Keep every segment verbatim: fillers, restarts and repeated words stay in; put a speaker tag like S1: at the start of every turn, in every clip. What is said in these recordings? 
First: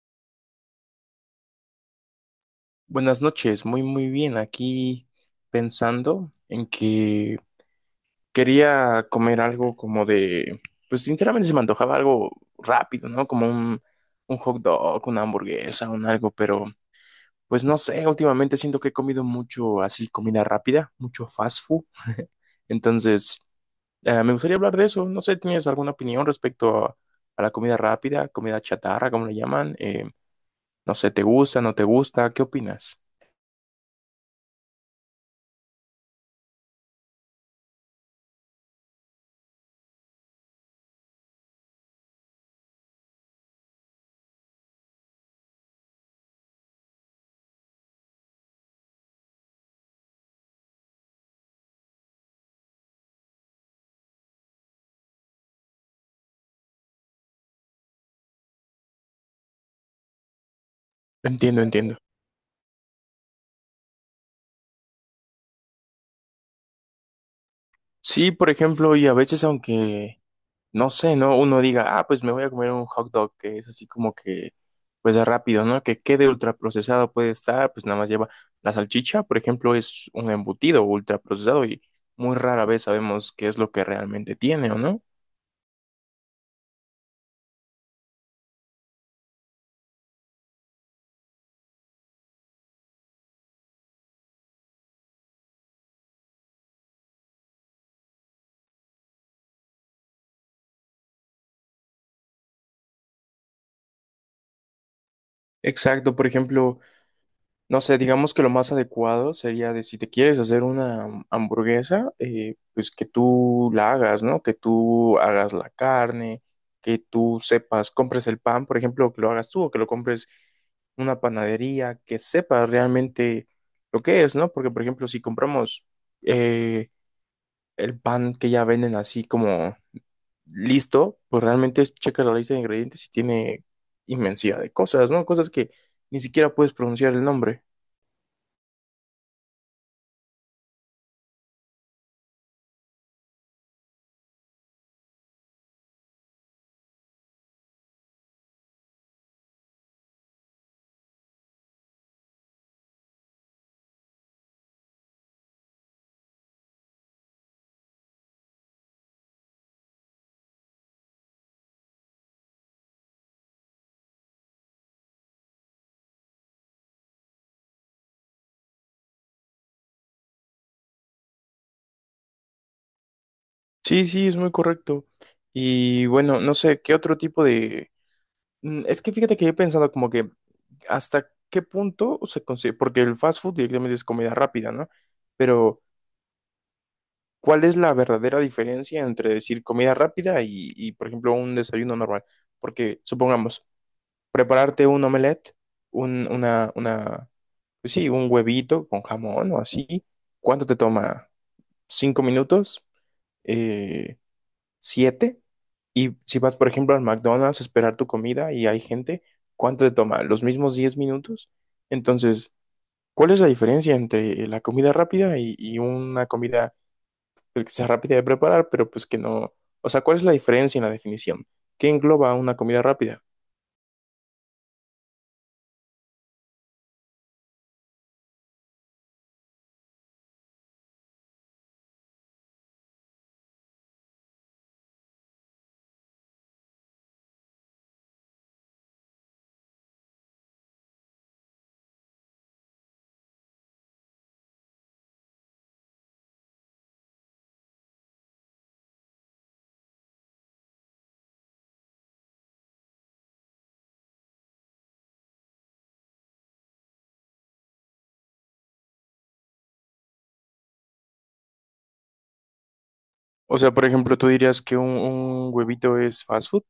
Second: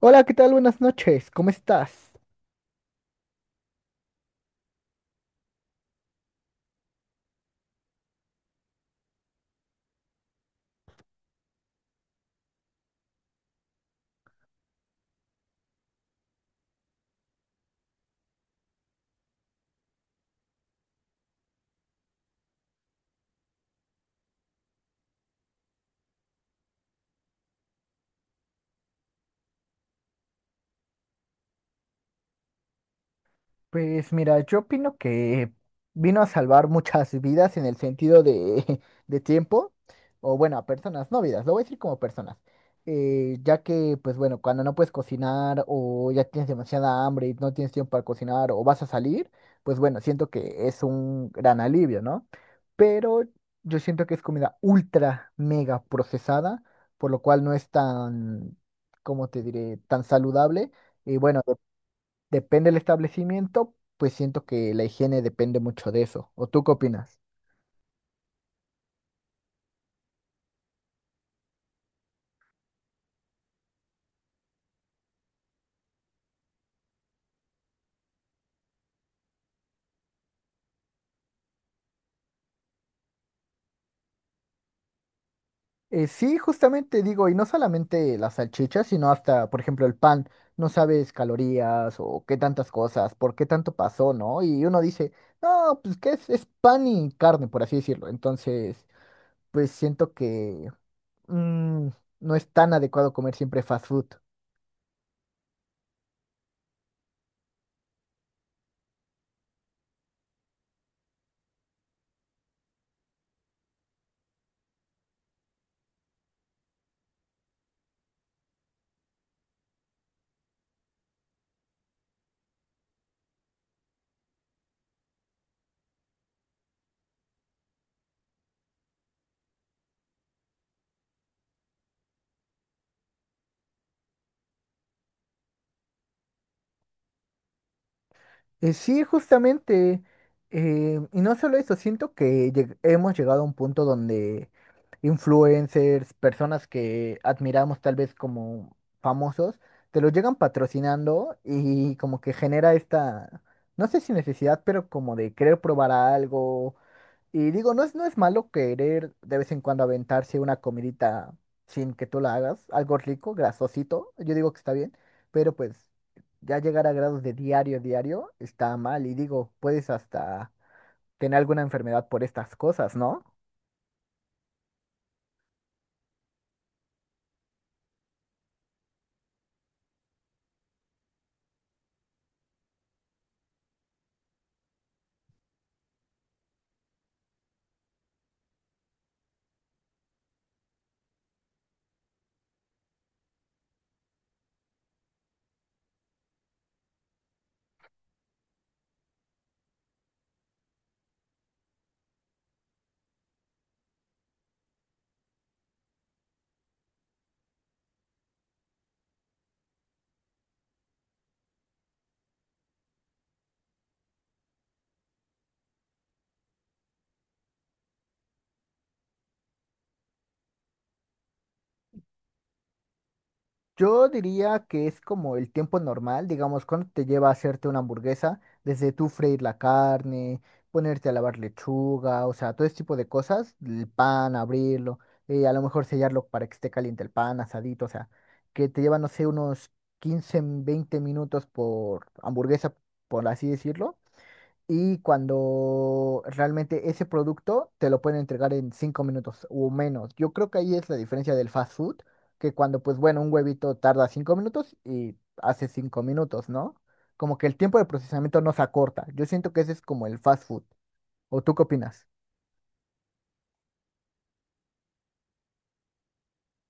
S1: Hola, ¿qué tal? Buenas noches, ¿cómo estás?
S2: Buenas noches, muy muy bien. Aquí pensando en que quería comer algo como de, pues sinceramente se me antojaba algo rápido, ¿no? Como un, un hot dog, una hamburguesa, un algo, pero pues no sé, últimamente siento que he comido mucho así, comida rápida, mucho fast food. Entonces, eh, me gustaría hablar de eso. No sé, ¿tienes alguna opinión respecto a, a la comida rápida, comida chatarra, como le llaman? Eh, no sé, ¿te gusta, no te gusta? ¿Qué opinas?
S1: Pues mira, yo opino que vino a salvar muchas vidas en el sentido de, de tiempo, o bueno, a personas, no vidas, lo voy a decir como personas, eh, ya que pues bueno, cuando no puedes cocinar o ya tienes demasiada hambre y no tienes tiempo para cocinar o vas a salir, pues bueno, siento que es un gran alivio, ¿no? Pero yo siento que es comida ultra mega procesada, por lo cual no es tan, ¿cómo te diré?, tan saludable. Y bueno,
S2: Entiendo, entiendo.
S1: depende del establecimiento, pues siento que la higiene depende mucho de eso. ¿O tú qué opinas?
S2: Sí, por ejemplo, y a veces aunque, no sé, ¿no? Uno diga, ah, pues me voy a comer un hot dog, que es así como que, pues de rápido, ¿no? Que quede ultraprocesado puede estar, pues nada más lleva la salchicha, por ejemplo, es un embutido ultraprocesado y muy rara vez sabemos qué es lo que realmente tiene, ¿o no?
S1: Eh, sí, justamente digo, y no solamente las salchichas, sino hasta, por ejemplo, el pan. No sabes calorías o qué tantas cosas, por qué tanto pasó, ¿no? Y uno dice, no, pues que es, es pan y carne, por así decirlo. Entonces, pues siento que mm, no es tan adecuado comer siempre fast food.
S2: Exacto, por ejemplo, no sé, digamos que lo más adecuado sería de si te quieres hacer una hamburguesa, eh, pues que tú la hagas, ¿no? Que tú hagas la carne, que tú sepas, compres el pan, por ejemplo, que lo hagas tú o que lo compres una panadería, que sepas realmente lo que es, ¿no? Porque, por ejemplo, si compramos eh, el pan que ya venden así como listo, pues realmente es checas la lista de ingredientes y tiene inmensidad de cosas, ¿no? Cosas que ni siquiera puedes pronunciar el nombre.
S1: Eh, sí, justamente. Eh, y no solo eso, siento que lleg- hemos llegado a un punto donde influencers, personas que admiramos tal vez como famosos, te lo llegan patrocinando y como que genera esta, no sé si necesidad, pero como de querer probar algo y digo, no es, no es malo querer de vez en cuando aventarse una comidita sin que tú la hagas, algo rico, grasosito, yo digo que está bien, pero pues ya llegar a grados de diario, diario, está mal. Y digo, puedes hasta tener alguna enfermedad por estas cosas, ¿no?
S2: Sí, sí, es muy correcto. Y bueno, no sé, ¿qué otro tipo de...? Mm, Es que fíjate que he pensado como que hasta qué punto se consigue, porque el fast food directamente es comida rápida, ¿no? Pero, ¿cuál es la verdadera diferencia entre decir comida rápida y, y, por ejemplo, un desayuno normal? Porque, supongamos, prepararte un omelette, un, una, una, pues sí, un huevito con jamón o así, ¿cuánto te toma? ¿Cinco minutos? Eh, siete. Y si vas, por ejemplo, al McDonald's a esperar tu comida y hay gente, ¿cuánto te toma? ¿Los mismos diez minutos? Entonces, ¿cuál es la diferencia entre la comida rápida y, y una comida pues, que sea rápida de preparar, pero pues que no? O sea, ¿cuál es la diferencia en la definición? ¿Qué engloba una comida rápida?
S1: Yo diría que es como el tiempo normal, digamos, cuando te lleva a hacerte una hamburguesa, desde tú freír la carne, ponerte a lavar lechuga, o sea, todo ese tipo de cosas, el pan, abrirlo, eh, a lo mejor sellarlo para que esté caliente el pan, asadito, o sea, que te lleva, no sé, unos quince, veinte minutos por hamburguesa, por así decirlo. Y cuando realmente ese producto te lo pueden entregar en cinco minutos o menos. Yo creo que ahí es la diferencia del fast food, que cuando, pues bueno, un huevito tarda cinco minutos y hace cinco minutos, ¿no? Como que el tiempo de procesamiento no se acorta. Yo siento que ese es como el fast food. ¿O tú qué opinas?
S2: O sea, por ejemplo, ¿tú dirías que un, un huevito es fast food?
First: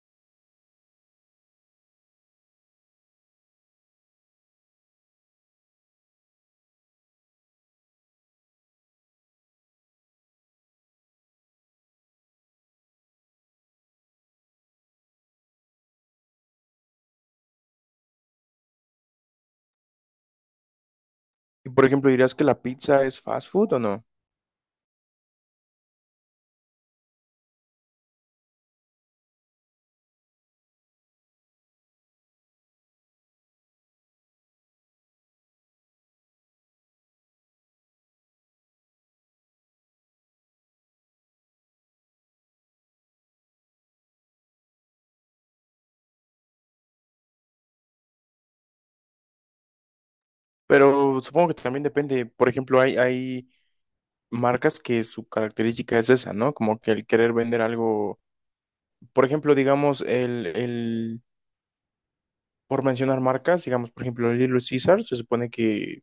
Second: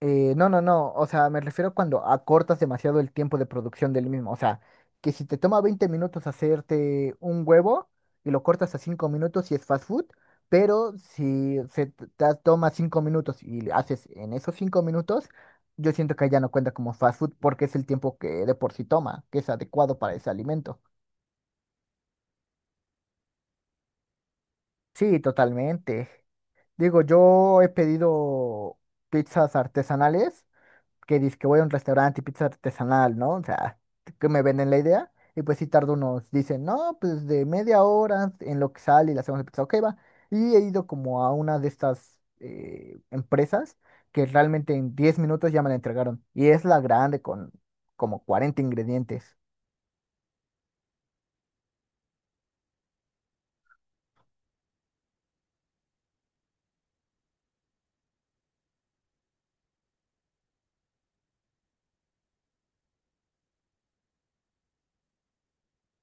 S1: Eh, no, no, no. O sea, me refiero cuando acortas demasiado el tiempo de producción del mismo. O sea, que si te toma veinte minutos hacerte un huevo y lo cortas a cinco minutos y es fast food, pero si se t- te toma cinco minutos y haces en esos cinco minutos, yo siento que ya no cuenta como fast food porque es el tiempo que de por sí toma, que es adecuado para ese alimento.
S2: Y por ejemplo, ¿dirías que la pizza es fast food o no?
S1: Sí, totalmente. Digo, yo he pedido pizzas artesanales que dice que voy a un restaurante y pizza artesanal, ¿no? O sea, que me venden la idea. Y pues sí tardo unos, dicen, no, pues de media hora en lo que sale y la hacemos la pizza, ok, va. Y he ido como a una de estas eh, empresas que realmente en diez minutos ya me la entregaron. Y es la grande con como cuarenta ingredientes.
S2: Pero supongo que también depende. Por ejemplo, hay, hay marcas que su característica es esa, ¿no? Como que el querer vender algo, por ejemplo, digamos, el, el, por mencionar marcas, digamos, por ejemplo, el Little Caesar, se supone que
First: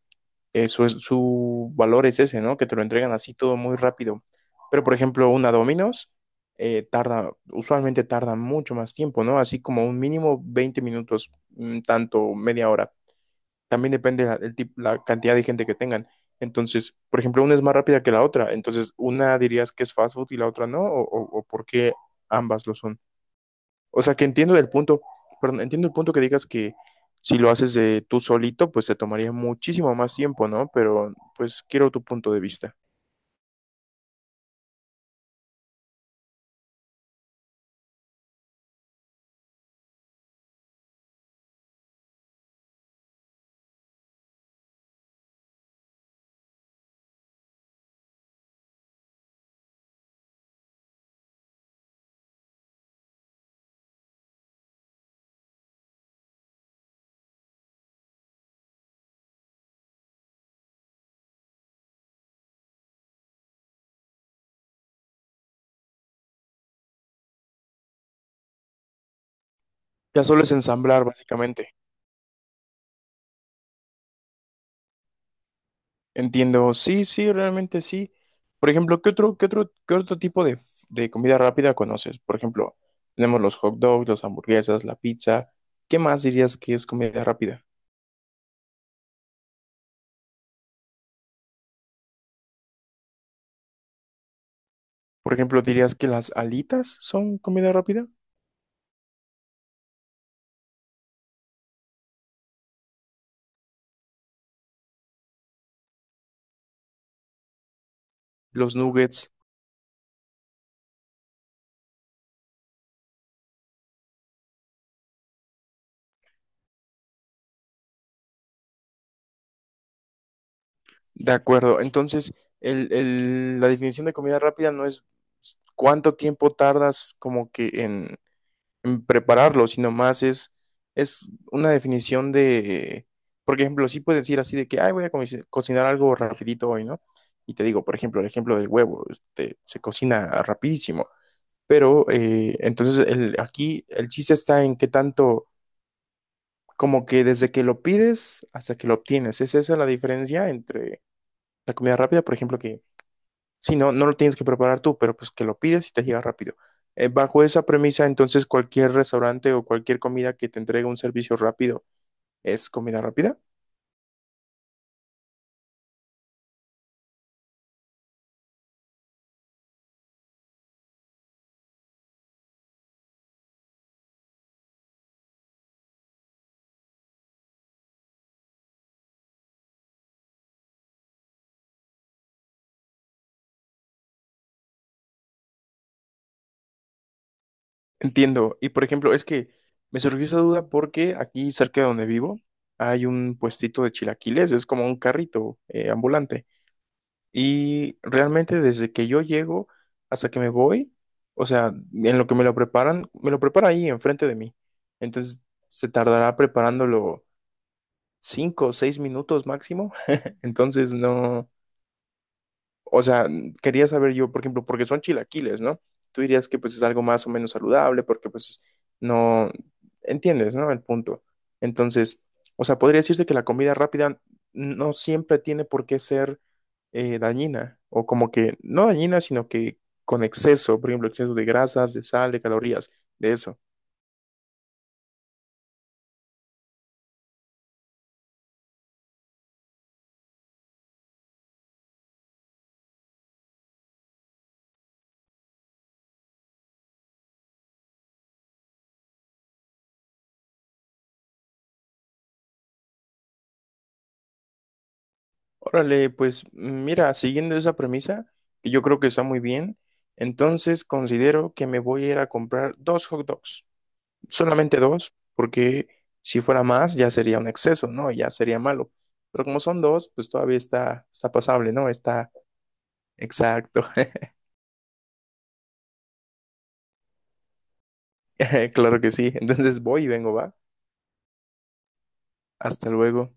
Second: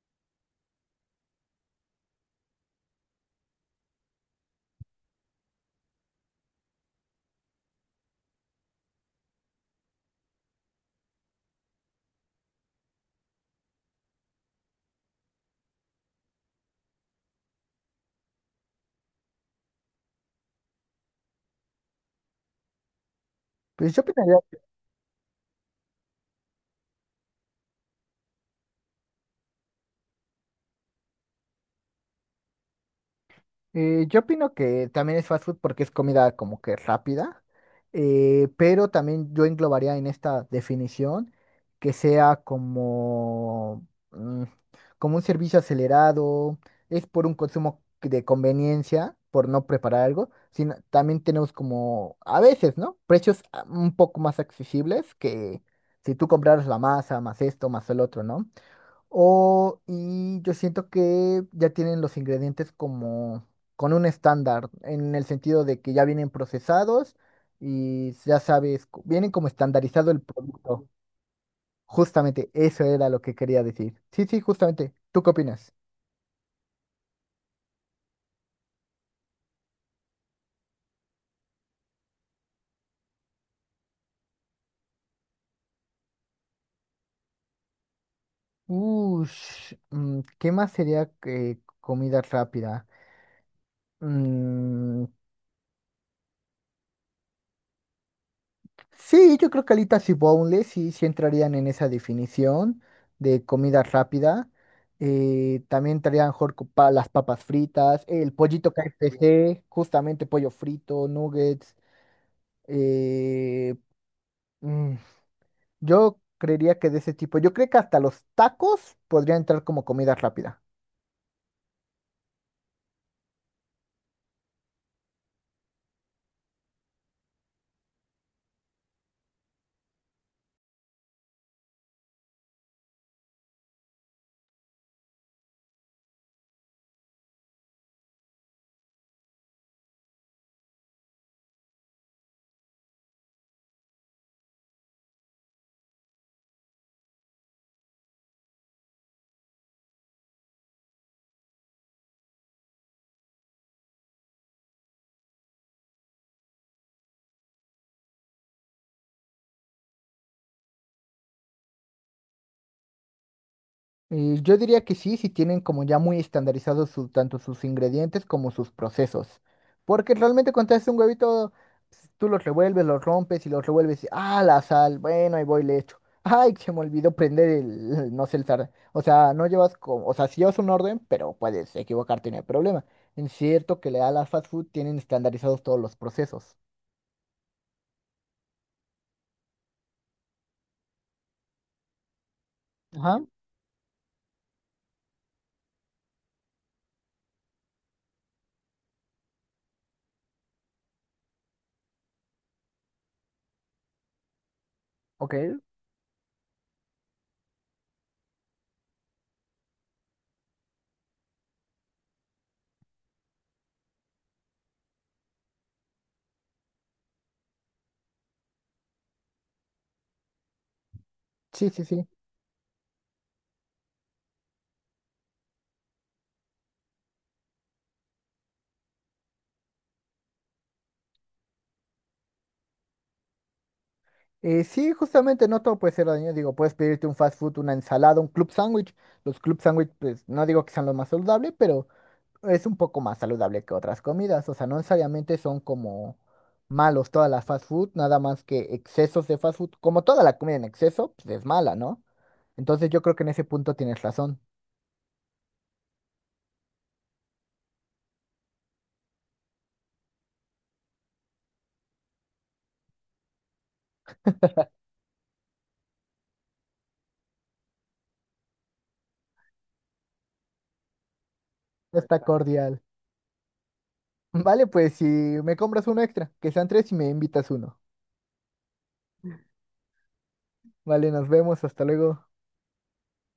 S2: eso es, su valor es ese, ¿no? Que te lo entregan así todo muy rápido. Pero, por ejemplo, una Domino's, eh, tarda, usualmente tarda mucho más tiempo, ¿no? Así como un mínimo veinte minutos, mm, tanto media hora. También depende la, el tip- la cantidad de gente que tengan. Entonces, por ejemplo, una es más rápida que la otra. Entonces, una dirías que es fast food y la otra no, o, o, o por qué ambas lo son.
S1: Pues yo
S2: O sea, que
S1: opinaría.
S2: entiendo el punto, perdón, entiendo el punto que digas que si lo haces de tú solito, pues te tomaría muchísimo más tiempo, ¿no? Pero, pues, quiero tu punto de vista.
S1: Eh, yo opino que también es fast food porque es comida como que rápida, eh, pero también yo englobaría en esta definición que sea como, mm, como un servicio acelerado, es por un consumo que- de conveniencia, por no preparar algo, sino también tenemos como, a veces, ¿no? Precios ah, un poco más accesibles que si tú compraras la masa, más esto, más el otro, ¿no? O, y yo siento que ya tienen los ingredientes como con un estándar, en el sentido de que ya vienen procesados y ya sabes, co- vienen como estandarizado el
S2: Ya solo es
S1: producto.
S2: ensamblar, básicamente.
S1: Justamente eso era lo que quería decir. Sí, sí, justamente. ¿Tú qué opinas?
S2: Entiendo, sí, sí, realmente sí. Por ejemplo, ¿qué otro, qué otro, ¿qué otro tipo de, f- de comida rápida conoces? Por ejemplo, tenemos los hot dogs, las hamburguesas, la pizza. ¿Qué más dirías que es comida rápida?
S1: Ush, mm, ¿qué más sería que comida rápida?
S2: Por ejemplo, ¿dirías que las alitas son comida rápida?
S1: Sí, yo creo que alitas y boneless sí, sí entrarían en esa definición de comida rápida. Eh, también entrarían a lo mejor co- pa- las papas fritas, el pollito
S2: Los nuggets,
S1: K F C, justamente pollo frito, nuggets. eh, mm, yo creería que de ese tipo. Yo creo que hasta los tacos podrían entrar como comida rápida.
S2: de acuerdo. Entonces, el, el- la definición de comida rápida no es cuánto tiempo tardas como que en mm, prepararlo, sino más es, es una definición de, por ejemplo, sí puedes decir así de que, ay, voy a co- cocinar algo rapidito hoy, ¿no? Y te digo, por ejemplo, el ejemplo del huevo, este, se cocina rapidísimo, pero eh, entonces el, aquí el chiste está en qué tanto, como que desde que lo pides hasta que lo obtienes, es esa la diferencia entre la comida rápida, por ejemplo, que si no, no lo tienes que preparar tú, pero pues que lo pides y te llega rápido. Eh, bajo esa premisa, entonces cualquier restaurante o cualquier comida que te entregue un servicio rápido es comida rápida.
S1: Eh, yo diría que sí, si tienen como ya muy estandarizados su- tanto sus ingredientes como sus procesos. Porque realmente cuando haces un huevito, s- tú los revuelves, los rompes y los revuelves. Y, ah, la sal, bueno, ahí voy, le echo. Ay, se me olvidó prender el, no sé, el sartén. O sea, no llevas como, o sea, si llevas un orden, pero puedes equivocarte, no hay problema. Es cierto que le da a la fast food, tienen estandarizados todos los procesos.
S2: Entiendo. Y por ejemplo, es que me surgió esa duda porque aquí cerca de donde vivo hay
S1: Ajá.
S2: un puestito de chilaquiles, es como un carrito eh, ambulante. Y realmente desde que yo llego hasta que me voy, o sea, en lo que me lo preparan, me lo prepara ahí enfrente de mí.
S1: Ok,
S2: Entonces se tardará preparándolo cinco o seis minutos máximo. Entonces no, o sea, quería saber yo, por ejemplo, porque son chilaquiles, ¿no? Tú dirías que pues es algo más o menos saludable porque pues no entiendes, ¿no? El punto.
S1: sí, sí, sí.
S2: Entonces, o sea, podría decirse que la comida rápida no siempre tiene por qué ser eh, dañina o como que no dañina, sino que con exceso, por ejemplo, exceso de grasas, de sal, de calorías, de eso.
S1: Eh, sí, justamente no todo puede ser dañino. Digo, puedes pedirte un fast food, una ensalada, un club sándwich. Los club sándwich, pues no digo que sean los más saludables, pero es un poco más saludable que otras comidas. O sea, no necesariamente son como malos todas las fast food, nada más que excesos de fast food. Como toda la comida en exceso, pues es mala, ¿no? Entonces yo creo que en ese punto tienes razón.
S2: Órale, pues mira, siguiendo esa premisa, que yo creo que está muy bien, entonces considero que me voy a ir a comprar dos hot dogs. Solamente dos, porque si fuera más ya sería un exceso, ¿no? Ya sería malo. Pero como son dos, pues todavía está, está pasable, ¿no?
S1: Está
S2: Está
S1: cordial.
S2: exacto.
S1: Vale, pues si me compras uno extra, que sean tres y me invitas uno.
S2: Claro que sí. Entonces voy y vengo, va.
S1: Vale, nos vemos, hasta luego.
S2: Hasta luego.